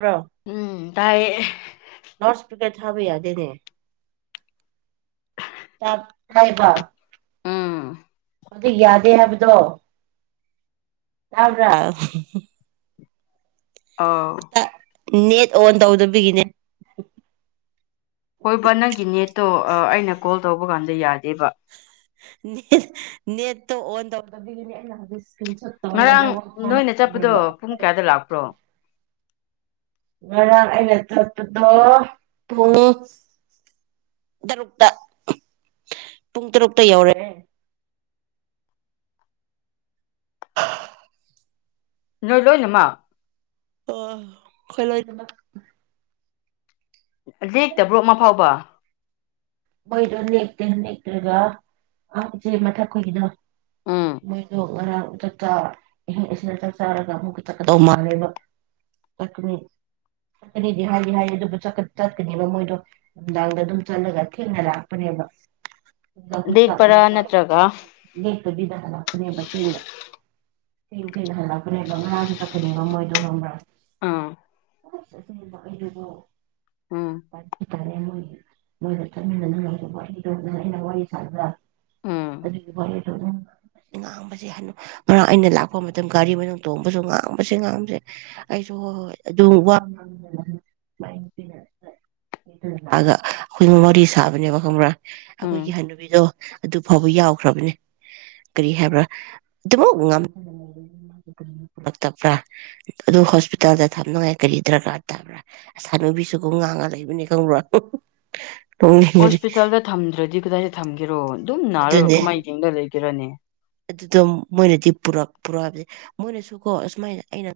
bro ꯎꯝ ꯇꯥꯏ ꯊꯥꯕꯌꯥꯗꯦꯅꯦ ꯑꯗꯨꯅꯦ ꯇꯏꯕ ꯎꯝ ꯑꯗꯨ ꯌꯥꯗꯦ ꯍꯥꯏꯕꯗꯣ ꯌꯥꯕ꯭ꯔꯥ ꯑꯥꯎ ꯅꯦꯠ ꯑꯣꯟ ꯇꯧꯗꯕꯤꯒꯤꯅꯦ ꯍꯣꯏꯕ ꯅꯪꯒꯤ ꯅꯦꯠꯇꯣ ꯑꯩꯅ ꯀꯣꯜ ꯇꯧꯕ ꯀꯥꯟꯗ ꯌꯥꯗꯦꯕ ꯅꯦꯠ ꯅꯦꯠꯇꯣ ꯑꯣꯟ ꯇꯧ ꯉꯔꯥꯡ ꯅꯣꯏꯅ ꯆꯠꯄꯗꯣ ꯄꯨꯡ ꯀꯌꯥꯗ ꯂꯥꯛꯄ꯭ꯔꯣ ꯉꯔꯥꯡ ꯑꯩꯅ ꯆꯠꯄꯗꯣ ꯄꯨꯡ ꯇꯔꯨꯛꯇ ꯄꯨꯡ ꯇꯔꯨꯛꯇ ꯌꯧꯔꯛꯑꯦ [unintelligible] ꯅꯣꯏ ꯂꯣꯏꯅꯃꯛ ꯑꯣ ꯈꯣꯏ ꯂꯣꯏꯅꯃꯛ ꯂꯦꯛꯇꯕ꯭ꯔꯣ ꯑꯃ ꯐꯥꯎꯕ ꯃꯣꯏꯗꯣ ꯅꯦꯛꯇꯦ ꯅꯦꯛꯇ꯭ꯔꯒ ꯑ ꯏꯆꯦ ꯃꯊꯛꯈꯣꯏꯒꯤꯗꯣ ꯎꯝ ꯃꯣꯏꯗꯣ ꯉꯔꯥꯡ ꯆ ꯆ ꯑꯍꯤꯡ ꯑꯁꯤꯗ ꯆꯥꯛ ꯆꯥꯔꯒ ꯑꯃꯨꯛꯀ ꯆꯠꯀꯗꯧ ꯃꯥꯜꯂꯦꯕꯀꯅꯤ ꯆꯀꯅꯤꯗꯤ ꯍꯥꯏꯗꯤ ꯍꯥꯏ ꯑꯗꯨꯕꯨ ꯆꯠꯀꯅꯤꯕ ꯃꯣꯏꯗꯣ ꯅꯨꯡꯗꯥꯡꯗ ꯑꯗꯨꯝ ꯆꯠꯂꯒ ꯊꯦꯡꯉ ꯂꯥꯛꯄꯅꯦꯕ ꯑꯗꯨꯗ ꯂꯦꯛꯄꯥ꯭ꯔ ꯅꯠꯇ꯭ꯔꯒ ꯑꯗꯨ ꯂꯥꯛꯄꯅꯦꯕ ꯊꯦꯡ ꯊꯦꯡꯅ ꯍꯜꯂꯛꯄꯅꯦꯕ ꯉꯔꯥꯡꯁꯨ ꯆꯛꯀꯅꯦꯕ ꯃꯣꯏꯗꯣ ꯈꯪꯕ꯭ꯔꯥꯁꯦ ꯑꯥ [unintelligible] [unintelligible] [unintelligible] ꯎꯝ ꯆꯠꯃꯤꯟꯅꯔꯤꯉꯩ ꯋꯥꯔꯤꯗꯣꯅ ꯑꯩꯅ ꯋꯥꯔꯤ ꯁꯥꯟꯅꯕ ꯎꯝ ꯑꯗꯨꯗꯤ ꯋꯥꯔꯤ ꯉꯥꯡꯕꯁꯦ ꯍꯥꯏ ꯉꯔꯥꯡ ꯑꯩꯅ ꯂꯥꯛꯄ ꯃꯇꯝ ꯒꯥꯔꯤ ꯃꯅꯨꯡ ꯇꯣꯡꯕꯁꯨ ꯉꯥꯡꯕꯁꯦ ꯉꯥꯡꯕꯁꯦ ꯑꯩꯁꯨ ꯍꯣꯏ ꯍꯣꯏ ꯑꯗꯨꯝ ꯋꯥ ꯁꯥꯕꯅꯦꯕ ꯈꯪꯕ꯭ꯔꯥ ꯑꯩꯈꯣꯏꯒꯤ ꯎꯝ ꯍꯟꯅꯨꯕꯤꯗꯣ ꯑꯗꯨ ꯐꯥꯎꯕ ꯌꯥꯎꯈ꯭ꯔꯕꯅꯦ ꯀꯔꯤ ꯍꯥꯏꯕ꯭ꯔꯥ ꯑꯗꯨꯃꯛꯂꯛꯇꯕ꯭ꯔꯥ ꯑꯗꯨ ꯍꯣꯁꯄꯤꯇꯥꯜꯗ ꯊꯝꯅꯉꯥꯏ ꯀꯔꯤ ꯗꯔꯀꯥꯔ ꯇꯥꯕ꯭ꯔꯥ ꯍꯅꯨꯕꯤꯁꯨ ꯉꯥꯡꯉ ꯂꯩꯕꯅꯤ ꯈꯪꯕ꯭ꯔꯥ ꯅꯣꯛꯅꯤꯡꯕꯅꯤ ꯍꯣꯁꯄꯤꯇꯥꯜꯗ ꯊꯝꯗ꯭ꯔꯗꯤ ꯀꯗꯥꯏꯗ ꯊꯝꯒꯦꯔꯣ ꯑꯗꯨꯝ ꯅꯥꯔꯒ ꯑꯗꯨꯅꯦ ꯀꯃꯥꯏꯅ ꯌꯦꯡꯗ ꯂꯩꯒꯦꯔꯅꯦ ꯑꯗꯨꯗꯣ ꯃꯣꯏꯅꯗꯤ ꯄꯨꯔꯛ ꯄꯨꯔꯛ ꯍꯥꯏꯕꯁ ꯃꯣꯏꯅꯁꯨ ꯀꯣ ꯑꯁꯨꯃꯥꯏꯅ ꯑꯩꯅ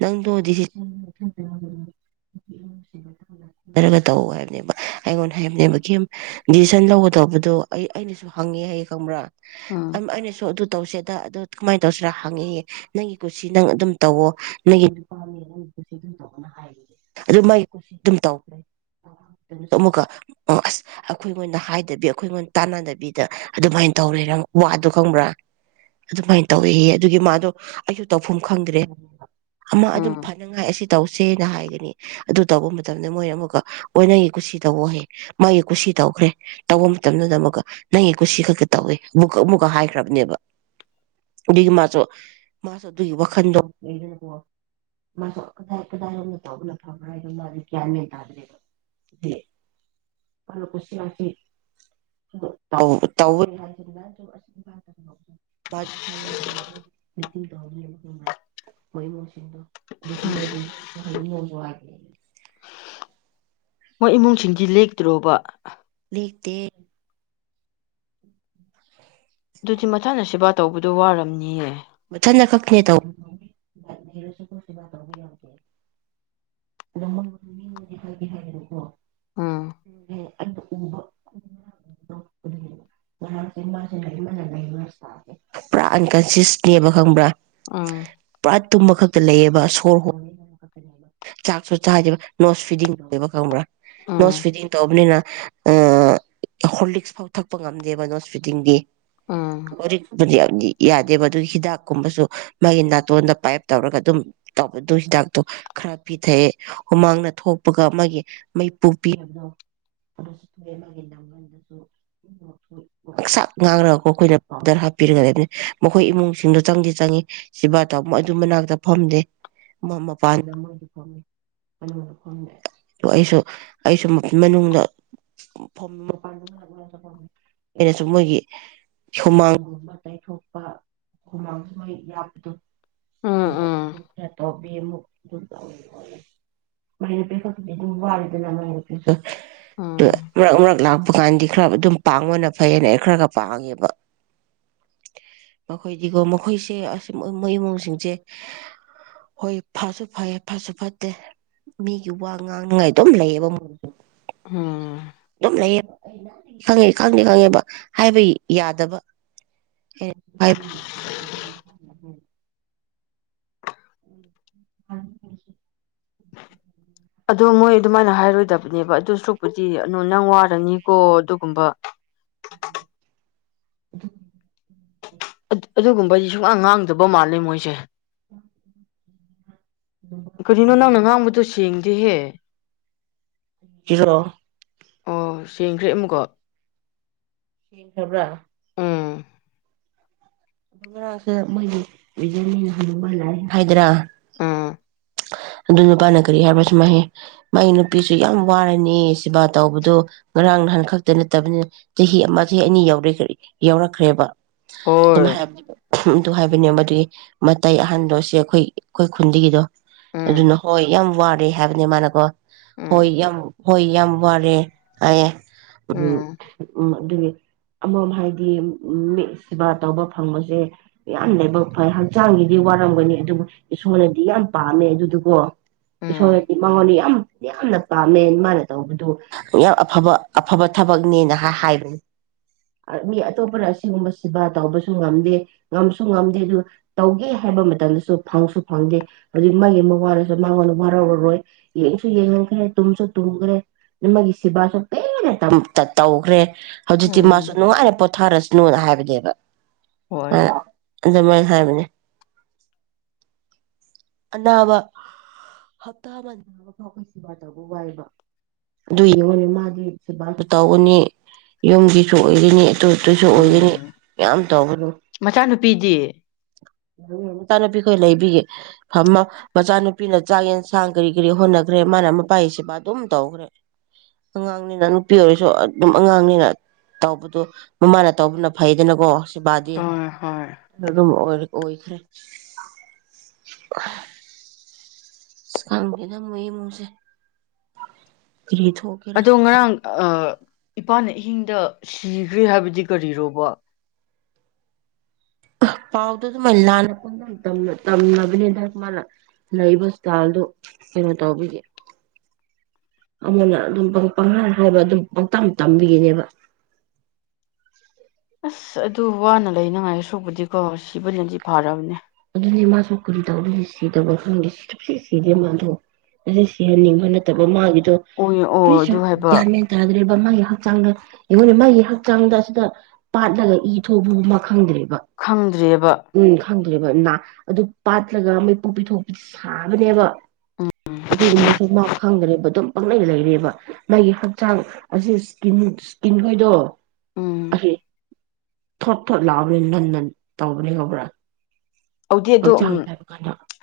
ꯅꯪꯗꯣꯔꯒ ꯇꯧ ꯍꯥꯏꯕꯅꯦꯕ ꯑꯩꯉꯣꯟꯗ ꯍꯥꯏꯕꯅꯦꯕ ꯗꯤꯁꯤꯖꯟ ꯇꯧꯕꯗꯣ ꯑꯩ ꯑꯩꯅꯁꯨ ꯍꯪꯉꯦ ꯍꯥꯏꯌꯦ ꯈꯪꯕ꯭ꯔꯥ ꯎꯝ ꯑꯩꯅ ꯁꯨ ꯑꯗꯨ ꯇꯧꯁꯦ ꯑꯗꯨ ꯀꯃꯥꯏꯅ ꯇꯧꯁꯤꯔ ꯍꯪꯉꯤ ꯅꯪꯒꯤ ꯀꯣꯁꯤ ꯅꯪ ꯑꯗꯨꯝ ꯇꯧꯋ ꯅꯪꯒꯤ ꯅꯨꯄꯥꯅꯤ ꯅꯪꯒꯤ ꯀꯁꯤ ꯇ ꯑꯗꯨ ꯃꯥꯒꯤ ꯀꯣꯁꯤ ꯑꯗꯨꯝ ꯇꯧ꯭ꯔ ꯑꯃꯨꯛꯀ ꯑꯁ ꯑꯩꯈꯣꯏꯣꯏꯅ ꯗꯕꯤ ꯑꯩꯈꯣꯏꯉꯣꯟꯗ ꯇꯥꯟꯅꯗꯕꯤꯗ ꯑꯗꯨꯃꯥꯏꯅ ꯇꯧꯔꯦꯔꯪ ꯋꯥꯗꯣ ꯈꯪꯕ꯭ꯔꯥ ꯑꯗꯨꯃꯥꯏꯅ ꯇꯧꯋꯦꯍ ꯑꯗꯨꯒꯤ ꯃꯥꯗꯣ ꯑꯩꯁꯨ ꯇꯧꯐꯝ ꯈꯪꯗ꯭ꯔꯦ ꯑꯃ ꯑꯗꯨꯝ ꯎꯝ ꯐꯅꯉꯥꯏ ꯑꯁꯤ ꯇꯧꯁꯤ ꯁꯦꯅ ꯍꯥꯏꯒꯅꯤ ꯑꯗꯨ ꯇꯧꯕ ꯃꯇꯝꯗ ꯃꯣꯏꯅ ꯑꯃꯨꯛꯀꯒꯤ ꯀꯨꯁꯤ ꯇꯧ ꯍ ꯃꯥꯒꯤ ꯀꯨꯁꯤ ꯇꯧꯈ꯭ꯔꯦ ꯇꯧꯕ ꯃꯇꯝꯗꯨꯗ ꯑꯃꯨꯛꯀ ꯅꯪꯒꯤ ꯀꯨꯁꯤ ꯈꯛꯇ ꯇꯧꯋꯤ ꯑꯃꯨꯛꯀꯛ ꯑꯃꯨꯛꯀ ꯍꯥꯏꯈ꯭ꯔꯕꯅꯦꯕ ꯑꯗꯨꯒꯤ ꯃꯥꯁꯨ ꯃꯥꯁꯨ ꯑꯗꯨꯒꯤ ꯋꯥꯈꯟꯗꯣꯁꯨꯗꯥꯏ ꯐꯕ ꯍꯥꯏꯕꯗꯣ ꯃꯥꯗꯤ ꯒ꯭ꯌꯥꯟ ꯃꯦꯟ ꯇꯥꯗ꯭ꯔꯦꯕ ꯃꯥꯅ ꯀꯨꯁꯤ ꯔꯥꯁꯤ ꯇꯧ ꯇꯧ [unintelligible] [unintelligible] ꯑꯗꯨꯁꯨ ꯃꯣꯏꯁꯨ ꯌꯦꯁ ꯁꯨ ꯍꯥꯏꯅꯤꯡꯑꯣꯏ [unintelligible] ꯃꯣꯏ ꯏꯃꯨꯡꯁꯤꯡꯗꯤ ꯂꯦꯛꯇ꯭ꯔꯣꯕ ꯂꯦꯛꯇꯦ [unintelligible] ꯑꯗꯨꯗꯤ ꯃꯊꯪꯗ ꯁꯦꯕꯥ ꯇꯧꯕꯗꯣ ꯋꯥꯔꯝꯅꯤꯌꯦ ꯃꯊꯟꯗ ꯈꯛꯇꯅꯦ ꯇꯧꯕꯗꯣ ꯎꯝꯝ ꯎꯝ ꯑꯗꯨ ꯎꯕꯁꯦ ꯉꯔꯥꯡꯁꯦ ꯃꯥꯁꯦ ꯃꯥꯅ ꯂꯩꯕ ꯎꯕꯁꯦ ꯄꯨꯔꯥ ꯑꯟꯀꯟꯁꯤꯌꯁ ꯅꯦꯕ ꯈꯪꯕ꯭ꯔꯥ ꯎꯝ ꯑꯠ ꯇꯨꯝꯕ ꯈꯛꯇ ꯂꯩꯌꯦꯕ ꯁꯣꯔ ꯍꯣꯡꯕ ꯈꯕ ꯆꯥꯛꯁꯨ ꯆꯥꯗꯦꯕ ꯅꯣꯁ ꯐꯤꯗꯤꯡ ꯇꯧꯋꯦꯕ ꯈꯪꯕ꯭ꯔꯥ ꯅꯣꯁ ꯎꯝ ꯐꯤꯗꯤꯡ ꯇꯧꯕꯅꯤꯅ ꯑ ꯍꯣꯔꯂꯤꯛꯁ ꯐꯥꯎ ꯊꯛꯄ ꯉꯝꯗꯦꯕ ꯅꯣꯁꯐꯤꯗꯤꯡꯗꯤ ꯎꯝ ꯍꯧꯖꯤꯛ ꯄꯨꯗꯤ ꯌꯥꯗꯦ ꯑꯗꯨꯒꯤ ꯍꯤꯗꯥꯛꯀꯨꯝꯕꯁꯨ ꯃꯥꯒꯤ ꯅꯥꯇꯣꯟꯗ ꯄꯥꯏꯞ ꯇꯧꯔꯒ ꯑꯗꯨꯝ ꯇꯧꯕ ꯑꯗꯨ ꯍꯤꯗꯥꯛꯇꯣ ꯈꯔ ꯄꯤꯊꯛꯑꯦ ꯍꯨꯃꯥꯡꯗ ꯊꯣꯛꯄꯒ ꯃꯥꯒꯤ ꯃꯩꯄꯨꯄꯤꯕꯗꯣꯑ ꯃꯥꯒꯤꯆꯥꯛ ꯉꯥꯡꯔꯒ ꯑꯩꯈꯣꯏꯅ ꯄꯥꯎꯗꯔ ꯍꯥꯞꯄꯤꯔꯒꯕꯅꯤ ꯑꯩꯈꯣꯏ ꯏꯃꯨꯡꯁꯤꯡꯗꯣ ꯆꯪꯗꯤ ꯆꯪꯏꯤ ꯁꯤꯦꯕꯥ ꯇꯧ ꯃꯣꯏ ꯑꯗꯨ ꯃꯅꯥꯛꯇ ꯐꯝꯗꯦ ꯃꯄꯥꯟꯗ ꯐ ꯑꯗꯨ ꯑꯩꯁꯨ ꯑꯩꯁꯨ ꯃꯅꯨꯡꯗ ꯑꯩꯅꯁꯨ ꯃꯣꯏꯒꯤ ꯍꯨꯃꯥꯡꯒꯨꯝꯕ ꯇꯊꯣꯛꯄ ꯍꯃꯥꯡ ꯃꯣꯏ ꯌꯥꯄꯗꯨ ꯎꯝ ꯎꯝ ꯈꯔ ꯇ ꯑꯃꯨꯛ ꯃꯥꯏ ꯅꯨꯄꯤ ꯈꯛꯇꯗꯤ ꯑꯗꯨꯝ ꯋꯥꯔꯤꯗꯅ ꯃꯥꯏ ꯎꯝ ꯅꯨ ꯔꯛ ꯂꯥ ꯀꯥꯟꯗꯤ ꯈꯔ ꯑꯗꯨꯝ ꯄꯥꯡꯕꯅ ꯐꯩꯌꯦꯅ ꯑꯩ ꯈꯔ ꯈ ꯄꯥꯡꯉꯦꯕ ꯃꯈꯣꯏꯗꯤꯒꯣ ꯃꯈꯣꯏꯁꯦ ꯑꯁ ꯃꯣꯏ ꯏꯃꯨꯡꯁꯤꯡꯁꯦ ꯍꯣꯏ ꯐꯁꯨ ꯐꯩ ꯐꯠꯁꯨ ꯐꯠꯇꯦ ꯃꯤꯒꯤ ꯋꯥ ꯉꯥꯡꯅꯤꯉꯥꯏ ꯑꯗꯨꯝ ꯂꯩꯌꯦꯕ ꯃꯣꯏ ꯎꯝ ꯑꯗꯨꯝ ꯂꯩꯌꯦꯕ ꯈꯪꯉꯦ ꯈꯪꯗꯦ ꯈꯪꯉꯦꯕ ꯍꯥꯏꯕ ꯌꯥꯗꯕ [unintelligible] ꯎ ꯑꯗ ꯃꯣꯏ ꯑꯗꯨꯃꯥꯏꯅ ꯍꯥꯏꯔꯣꯏꯗꯕ ꯅꯦꯕ ꯑꯗꯨ ꯁꯔꯨꯛꯄꯨꯗꯤ ꯑꯗꯨꯣ ꯅꯪ ꯋꯥꯔꯅꯤꯀꯣ ꯑꯗꯨꯒꯨꯝꯕ ꯑꯗꯨ ꯑꯗꯨꯒꯨꯝꯕꯗꯤ ꯁꯨꯛꯂꯥꯡ ꯉꯥꯡꯗꯕ ꯃꯥꯜꯂꯦ ꯃꯣꯏꯁꯦ ꯎꯝ ꯀꯔꯤꯒꯤꯅꯣ ꯅꯪꯅ ꯉꯥꯡꯕꯗꯣ ꯁꯦꯡ ꯍꯍꯦ ꯔꯣ ꯑꯣ ꯁꯦꯡꯈ꯭ꯔꯦ ꯑꯃꯨꯀꯣ ꯁꯤ ꯈꯕ꯭ꯔꯥ ꯑꯗꯨꯥꯁ ꯃꯣꯏꯒꯤꯖ ꯐꯥꯏꯗ꯭ꯔꯥ ꯎꯝ ꯑꯗꯨ ꯅꯨꯄꯥꯅ ꯀꯔꯤ ꯍꯥꯏꯔꯕ ꯁꯨꯃ ꯃꯥꯒꯤ ꯅꯨꯄꯤꯁꯨ ꯌꯥꯝ ꯋꯥꯔꯅꯤ ꯁꯦꯕꯥ ꯇꯧꯕꯗꯣ ꯉꯔꯥꯡ ꯅꯍꯥꯟ ꯈꯛꯇ ꯅꯠꯇꯕꯅꯤꯅ ꯆꯍꯤ ꯑꯃ ꯆꯍꯤ ꯑꯅꯤ ꯌꯥꯔ ꯌꯥꯎꯔꯛꯈ꯭ꯔꯦꯕ ꯑꯗꯨꯝ ꯍꯣꯏ ꯍꯥꯏꯕꯅꯤꯕ ꯑꯗꯨ ꯍꯥꯏꯕꯅꯦ ꯃꯗꯨꯒꯤ ꯃꯇꯩ ꯑꯍꯥꯟꯕꯣꯁꯦ ꯑꯩꯈꯣꯏ ꯑꯩꯈꯣꯏ ꯈꯨꯟꯒꯤꯗꯣ ꯎꯝ ꯑꯗꯨꯅ ꯍꯣꯏ ꯌꯥꯝ ꯋꯥꯔꯦ ꯍꯥꯏꯕꯅꯤ ꯃꯅ ꯀꯣ ꯎꯝ ꯍꯣꯏ ꯌꯥꯝ ꯍꯣꯏ ꯌꯥꯝ ꯋꯥꯔꯦ ꯍꯥꯏꯌꯦ ꯎꯝ ꯑꯗꯨ ꯑꯃꯝ ꯍꯥꯏꯗꯤ ꯎꯁꯕꯥ ꯇꯧꯕ ꯐꯪꯕꯁꯦ ꯌꯥꯝ ꯂꯥꯏꯕꯛ ꯐꯩ ꯍꯛꯆꯥꯡꯒꯤꯗꯤ ꯋꯥꯔꯝꯒꯅꯤ ꯑꯗꯨꯕꯨ ꯏꯁꯣꯔꯅꯗꯤ ꯌꯥꯝ ꯄꯥꯝꯃꯦ ꯑꯗꯨꯗꯨꯒꯣ ꯎꯝ ꯁꯗꯤ ꯃꯒꯣꯣꯟꯂꯤꯌꯥ ꯌꯥꯝꯅ ꯄꯥꯝꯃꯦ ꯃꯥꯅ ꯇꯧꯕꯗꯨ ꯌꯥꯝ ꯑꯐꯕ ꯑꯐꯕ ꯊꯕꯛꯅꯦꯅ ꯍꯥꯏꯕꯅꯤ ꯃꯤ ꯑꯇꯣꯞꯄꯅ ꯑꯁꯤꯒꯨꯝꯕꯁꯤꯕ ꯇꯧꯕꯁꯨ ꯉꯝꯗꯦ ꯉꯝꯁꯨ ꯉꯝꯗꯦ ꯑꯗꯨ ꯇꯧꯒꯦ ꯍꯥꯏꯕ ꯃꯇꯝꯗꯁꯨ ꯐꯪꯁꯨ ꯐꯪꯗꯦ ꯍꯧꯖꯤꯛ ꯃꯥꯒꯤ ꯑꯃ ꯋꯥꯔꯁꯨ ꯃꯥꯉꯣꯟꯗ ꯋꯥꯔꯧꯔꯔꯣꯏ ꯌꯦꯡꯁꯨ ꯌꯦꯡꯍꯟꯈ꯭ꯔꯦ ꯇꯨꯝꯁꯨ ꯇꯨꯝꯈ꯭ꯔꯦ ꯃꯥꯒꯤ ꯁꯦꯕꯥꯁꯨ ꯄꯦꯅ ꯇꯧꯈ꯭ꯔꯦ ꯍꯧꯖꯤꯛꯇ ꯇꯤꯝ ꯎꯝ ꯃꯥꯁꯨꯅꯨꯡꯉꯔꯦ ꯄꯣ ꯊꯔꯁꯅꯨꯅ ꯍꯥꯏꯕꯅꯦꯕ ꯍꯣꯏ ꯑ ꯑꯗꯨ ꯃꯥ ꯍꯥꯏꯕꯅꯦ ꯑꯅꯥꯕ ꯍꯞꯇꯥ ꯑꯃ ꯐꯥꯎ ꯁꯦꯕꯥꯔ ꯇꯧꯕ ꯋꯥꯏꯕ ꯑꯗꯨ ꯌꯦꯡꯉꯨꯅꯤ ꯃꯥꯗꯤ ꯁꯦꯕꯥꯔꯁꯨ ꯇꯧꯒꯅꯤ ꯌꯨꯝꯒꯤꯁꯨ ꯑꯣꯏꯔꯤꯅꯤ ꯑꯗꯨꯗꯨꯁꯨ ꯑꯣꯏꯒꯅꯤ ꯎꯝ ꯌꯥꯝ ꯇꯧꯕꯅꯣ ꯃꯆꯥꯅꯨꯄꯤꯗꯤ ꯃꯆꯥꯅꯨꯄꯤ ꯈꯣꯏ ꯂꯩꯕꯤꯒꯦ ꯐꯃ ꯃꯆꯥꯅꯨꯄꯤꯅ ꯆꯥꯛ ꯌꯦꯟꯁꯥꯡ ꯀꯔꯤ ꯀꯔꯤ ꯍꯣꯠꯅꯈ꯭ꯔꯦ ꯃꯥꯅ ꯃꯄꯥꯁꯤꯕ ꯑꯗꯨꯝ ꯇꯧꯈ꯭ꯔꯦ ꯑꯉꯥꯡꯅꯤꯅ ꯅꯨꯄꯤ ꯑꯣꯏꯔꯁꯨ ꯑꯗꯨꯝ ꯑꯉꯥꯡꯅꯤꯅ ꯇꯧꯕꯗ ꯃꯃꯥꯅ ꯇꯧꯕꯅ ꯐꯩ ꯌꯦꯅꯀꯣ ꯕꯥꯖꯤꯦ ꯍꯣꯏ ꯍꯣꯏ ꯑꯣꯏ ꯏꯈꯔꯦ ꯁꯕꯤꯗ ꯃ‌ꯣꯏ ꯃꯨꯁꯦ ꯑꯗꯣ ꯉꯔꯥꯡ ꯑ ꯏꯄꯥꯅ ꯑꯍꯤꯡꯗ ꯁꯤꯈ꯭ꯔꯦ ꯍꯥꯏꯕꯗꯤ ꯀꯔꯤꯔꯣꯕ ꯄꯥꯎꯗꯣ ꯑꯗꯨꯃꯥꯏꯅ ꯂꯥꯟꯅ ꯄꯪ ꯇꯝꯅꯕꯅꯤꯗ ꯃꯥꯅ ꯂꯩꯕ ꯏꯁꯇꯥꯜꯗꯨ ꯀꯩꯅꯣ ꯇꯧꯕꯤꯒꯦ ꯑꯃꯅ ꯑꯗꯨꯝ ꯄꯪꯍꯟꯈ꯭ꯔꯕ ꯑꯗꯨꯝ ꯄꯪꯇ ꯇꯝꯕꯤꯈꯤꯅꯦꯕ ꯑꯁ ꯑꯗꯨ ꯋꯥꯅ ꯂꯩꯅꯉꯥꯏ ꯑꯁꯣꯛꯕꯨꯗꯤꯀꯣ ꯁꯤꯕꯨꯅꯗꯤ ꯐꯥꯔꯕꯅꯦ ꯑꯗꯨꯗꯤ ꯃꯥꯁꯨ ꯀ ꯔꯤ ꯇꯧꯗꯣꯏ ꯁꯤꯗꯕ ꯈꯪꯗꯦ ꯁꯤꯗꯦ ꯃꯥꯗꯣ ꯑꯁꯤ ꯁꯤꯍꯟꯅꯤꯡꯕ ꯅꯠꯇꯕ ꯃꯥꯒꯤ ꯑꯣꯏ ꯑꯣ ꯀꯁ ꯑꯗꯨ ꯍꯥꯏꯕ ꯃ ꯇꯗ꯭ꯔꯦ ꯃꯥꯒꯤ ꯍꯛꯆꯥꯡꯗꯡꯉꯅꯦ ꯃꯥꯒꯤ ꯍꯛꯆꯥꯡꯗ ꯑꯁꯤꯗ ꯄꯥꯠꯂꯒ ꯏ ꯊꯣꯛꯧꯕꯒꯨꯝ ꯑꯃ ꯈꯪꯗ꯭ꯔꯦꯕ ꯈꯪꯗ꯭ꯔꯦꯕ ꯦꯕꯅꯥ ꯑꯗꯨ ꯄꯥꯠꯂꯒ ꯃꯩ ꯄꯣꯛꯄꯤꯊꯣꯛꯄꯤꯗꯤ ꯁꯥꯕꯅꯦꯕ ꯎꯝ ꯑꯗꯨꯒꯨꯝꯕꯁꯨ ꯃꯥ ꯐꯪꯗ꯭ꯔꯦꯕ ꯑꯗꯨꯝ ꯄꯪꯅꯩ ꯂꯩꯔꯦꯕ ꯃꯥꯒꯤ ꯍꯛꯆꯥꯡ ꯑꯁꯤ ꯏꯁꯀꯤꯟ ꯏꯁꯀꯤꯟꯈꯣꯏꯗꯣ ꯎꯝ ꯍꯥꯏ ꯊꯠ ꯊ ꯂꯕꯔꯤ ꯂꯟꯗꯦꯟ ꯇꯕꯨꯕꯅꯤ ꯈꯕꯔꯥ ꯍꯧꯗꯦ ꯑꯗꯣ ꯎꯝ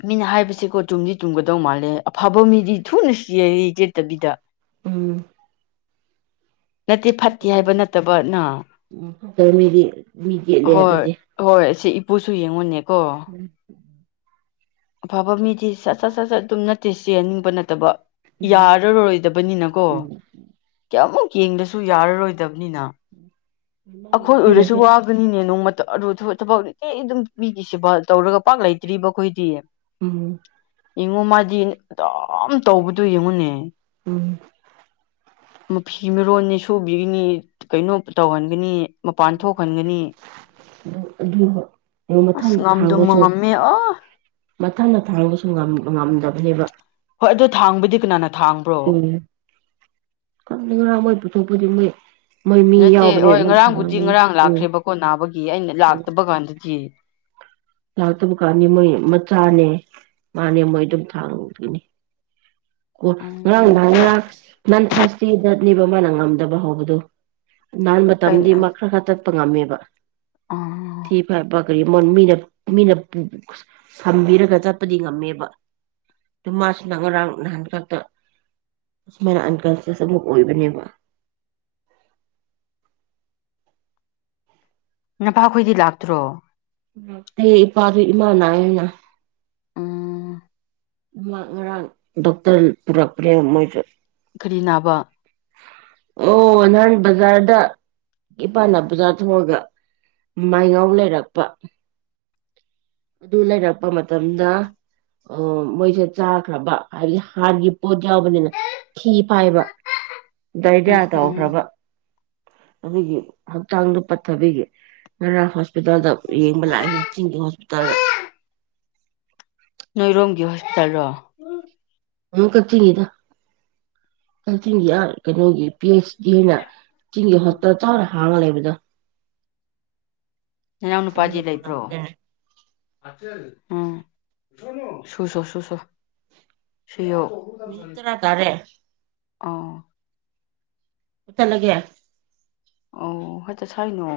ꯃꯤꯅ ꯍꯥꯏꯕꯁꯤꯀꯣ ꯆꯨꯝꯗꯤ ꯇꯨꯝꯒꯗꯧ ꯃꯥꯜꯂꯦ ꯑꯐꯕ ꯃꯤꯗꯤ ꯊꯨꯅ ꯆꯦꯔꯤ ꯆꯦꯠꯇꯕꯤꯗ ꯎꯝ ꯅꯠꯇꯦ ꯐꯠꯇꯦ ꯐꯠꯇꯕ ꯍꯥꯏꯕ ꯃꯤꯗꯤ ꯅꯠꯇꯕꯅ ꯎꯝ ꯐꯠꯇꯕ ꯃꯤꯗꯤ ꯃꯤ ꯌꯦꯠꯂꯦ ꯍꯣꯏ ꯍꯥꯏꯕꯗꯤ ꯍꯣꯏ ꯁꯤ ꯄꯨꯁꯨ ꯌꯦꯡꯉꯨꯅꯦꯕ ꯎꯝ ꯑꯐꯕ ꯃꯤꯗꯤ ꯁꯠ ꯁꯠ ꯁꯠ ꯁꯠ ꯑꯗꯨꯝ ꯅꯠꯇꯦ ꯆꯦꯍꯟꯅꯤꯡꯕ ꯅꯠꯇꯕ ꯌꯥꯔꯔꯣꯏꯗꯕꯅꯤꯅꯀꯣ ꯎꯝ ꯀꯌꯥꯃꯨꯛ ꯌꯦꯡꯗꯁꯨ ꯌꯥꯔꯔꯣꯏꯗꯕ ꯃꯥꯒꯤ ꯑꯩꯈꯣꯏ ꯑꯣꯏꯔꯁꯨ ꯅꯨꯄꯤꯅꯁꯨ ꯋꯥꯒꯅꯤꯅꯦ ꯅꯣꯡꯃꯇ ꯑꯗꯨꯔ ꯊꯕꯛ ꯀꯩ ꯑꯗꯨꯝ ꯄꯤꯈꯤꯁꯤꯦꯕ ꯇꯧꯔꯒ ꯄꯥꯛ ꯂꯩꯇ꯭ꯔꯤꯕ ꯑꯩꯈꯣꯏꯗꯤ ꯎꯝ ꯌꯦꯡꯉꯨ ꯃꯥꯗꯤ ꯑꯗꯨꯝ ꯇꯧꯕꯗꯣ ꯌꯦꯡꯉꯨꯅꯦ ꯎꯝ ꯎ ꯐꯤ ꯃꯤꯔꯣꯟꯅꯤ ꯁꯨꯕꯤꯒꯅꯤ ꯀꯩꯅꯣ ꯇꯧꯍꯟꯒꯅꯤ ꯃꯄꯥꯟ ꯊꯣꯛꯍꯟꯒꯅꯤ ꯑꯗꯨ ꯑꯃ ꯑꯁ ꯃꯊꯪꯗ ꯉꯝꯗꯨꯃ ꯊꯥꯡꯒꯁꯨ ꯉꯝꯃꯦ ꯑꯥ ꯃꯊꯪꯗ ꯊꯥꯡꯒꯁꯨ ꯉꯝꯗꯕꯅꯦꯕ ꯍꯣꯏ ꯑꯗꯣ ꯊꯥꯡꯕꯨꯗꯤ ꯀꯅꯥꯅꯣ ꯎ ꯀꯣꯏ ꯄꯨꯊꯣꯛ ꯄꯨꯗꯤꯣꯏ ꯅꯠꯇꯦ ꯍꯣꯏ ꯉꯔꯥꯡꯕꯨꯗꯤ ꯉꯔꯥꯡ ꯎꯝ ꯂꯥꯛꯈ꯭ꯔꯦꯕꯀꯣ ꯅꯥꯕꯒꯤ ꯑꯩꯅ ꯎꯝ ꯂꯥꯛꯇꯕ ꯀꯥꯟꯗꯗꯤ ꯂꯥꯛꯇꯕ ꯀꯥꯟꯅꯤ ꯃꯣꯏ ꯃꯆꯥꯅꯦ ꯃꯥꯅꯦ ꯃꯣꯏ ꯑꯗꯨꯝ ꯊꯥꯡꯗꯅꯤ ꯑꯣ ꯉꯔꯥꯡ ꯎꯝ ꯅꯥꯡ ꯉꯔꯥꯡ ꯅꯟꯊꯔ ꯆꯦꯗꯅꯤꯕ ꯃꯥꯅ ꯉꯝꯗꯕ ꯍꯧꯕꯗꯨꯣ ꯅꯍꯥꯟ ꯃꯇꯝꯗꯤ ꯀꯩꯅꯣ ꯃꯈ ꯈꯔ ꯈꯛꯇ ꯀꯠꯄ ꯉꯝꯃꯦꯕ ꯑꯥ ꯊ ꯐ ꯀꯔꯤ ꯃꯔꯣ ꯃꯤꯅ ꯃꯤꯅ ꯁꯝꯕꯤꯔꯒ ꯆꯠꯄꯗꯤ ꯉꯝꯃꯦꯕ ꯑꯗꯨ ꯃꯥꯁꯨꯅ ꯉꯔꯥꯡ ꯅꯍꯥꯟ ꯈꯛꯇ ꯅꯍꯟ ꯀꯜꯁꯦꯁ ꯑꯃꯨꯛ ꯑꯣꯏꯕꯅꯦꯕ ꯅꯄꯥꯈꯣꯏꯗꯤ ꯂꯥꯛꯇ꯭ꯔꯣ ꯏꯄꯥꯥꯗ ꯏꯃꯥꯅꯅ ꯎꯝ ꯉ ꯉꯔꯥꯡ ꯗꯣꯛꯇꯔ ꯄꯨꯔꯛꯄ꯭ꯔꯦ ꯃꯣꯏ ꯀꯔꯤ ꯅꯥꯕ ꯑꯣ ꯅꯍꯥꯟ ꯕꯖꯥꯔꯗ ꯏꯄꯥꯅ ꯕꯖꯥꯔ ꯊꯣꯡꯉꯒ ꯃꯥꯏꯒꯥꯎ ꯂꯩꯔꯛꯄ ꯑꯗꯨ ꯂꯩꯔꯛꯄ ꯃꯇꯝꯗ ꯑ ꯃꯣꯏꯁꯦ ꯆꯥꯈ꯭ꯔꯕ ꯍꯥꯏꯕꯗꯤ ꯍꯥꯥꯟꯅꯒꯤ ꯄꯣꯠ ꯌꯥꯎꯕꯅꯤꯅ ꯐꯤ ꯐꯥꯏꯕ ꯗꯥꯏꯔꯤꯌꯥ ꯎꯝ ꯇꯧꯈ꯭ꯔꯕ ꯑꯗꯨꯒꯤ ꯍꯛꯆꯥꯡꯗ ꯄꯠꯊꯕꯒꯤ ꯉꯔ ꯍꯣꯁꯄꯤꯇꯜꯗ ꯌꯦꯡꯕ ꯂꯥꯛꯑꯦ ꯍꯛꯆꯤꯡ ꯑ ꯅꯣꯏꯔꯣꯝꯒꯤ ꯍꯣꯁꯄꯤꯇꯥꯜꯗꯣ ꯑꯃꯛ ꯀꯛꯆꯤꯡꯒꯤꯗ ꯀꯛꯆꯤꯡꯒꯤ ꯀꯩꯅꯣꯒꯤ ꯄꯤ ꯑꯩꯆ ꯍꯥꯏꯅ ꯆꯤꯡꯒꯤ ꯍ꯭ꯔ ꯆꯔ ꯍꯥ ꯂꯩ ꯑꯣꯏꯗ ꯅꯅꯥꯎ ꯅꯨꯄꯥꯖꯤ ꯂꯩꯕ꯭ꯔꯣ ꯎꯝ ꯁꯁꯣ ꯁꯁꯣ ꯃꯤꯠꯇꯔ ꯀꯔꯦ ꯑꯥ ꯄꯠꯇꯅꯒꯦ ꯑꯣ ꯍꯇꯣ ꯁꯅꯣ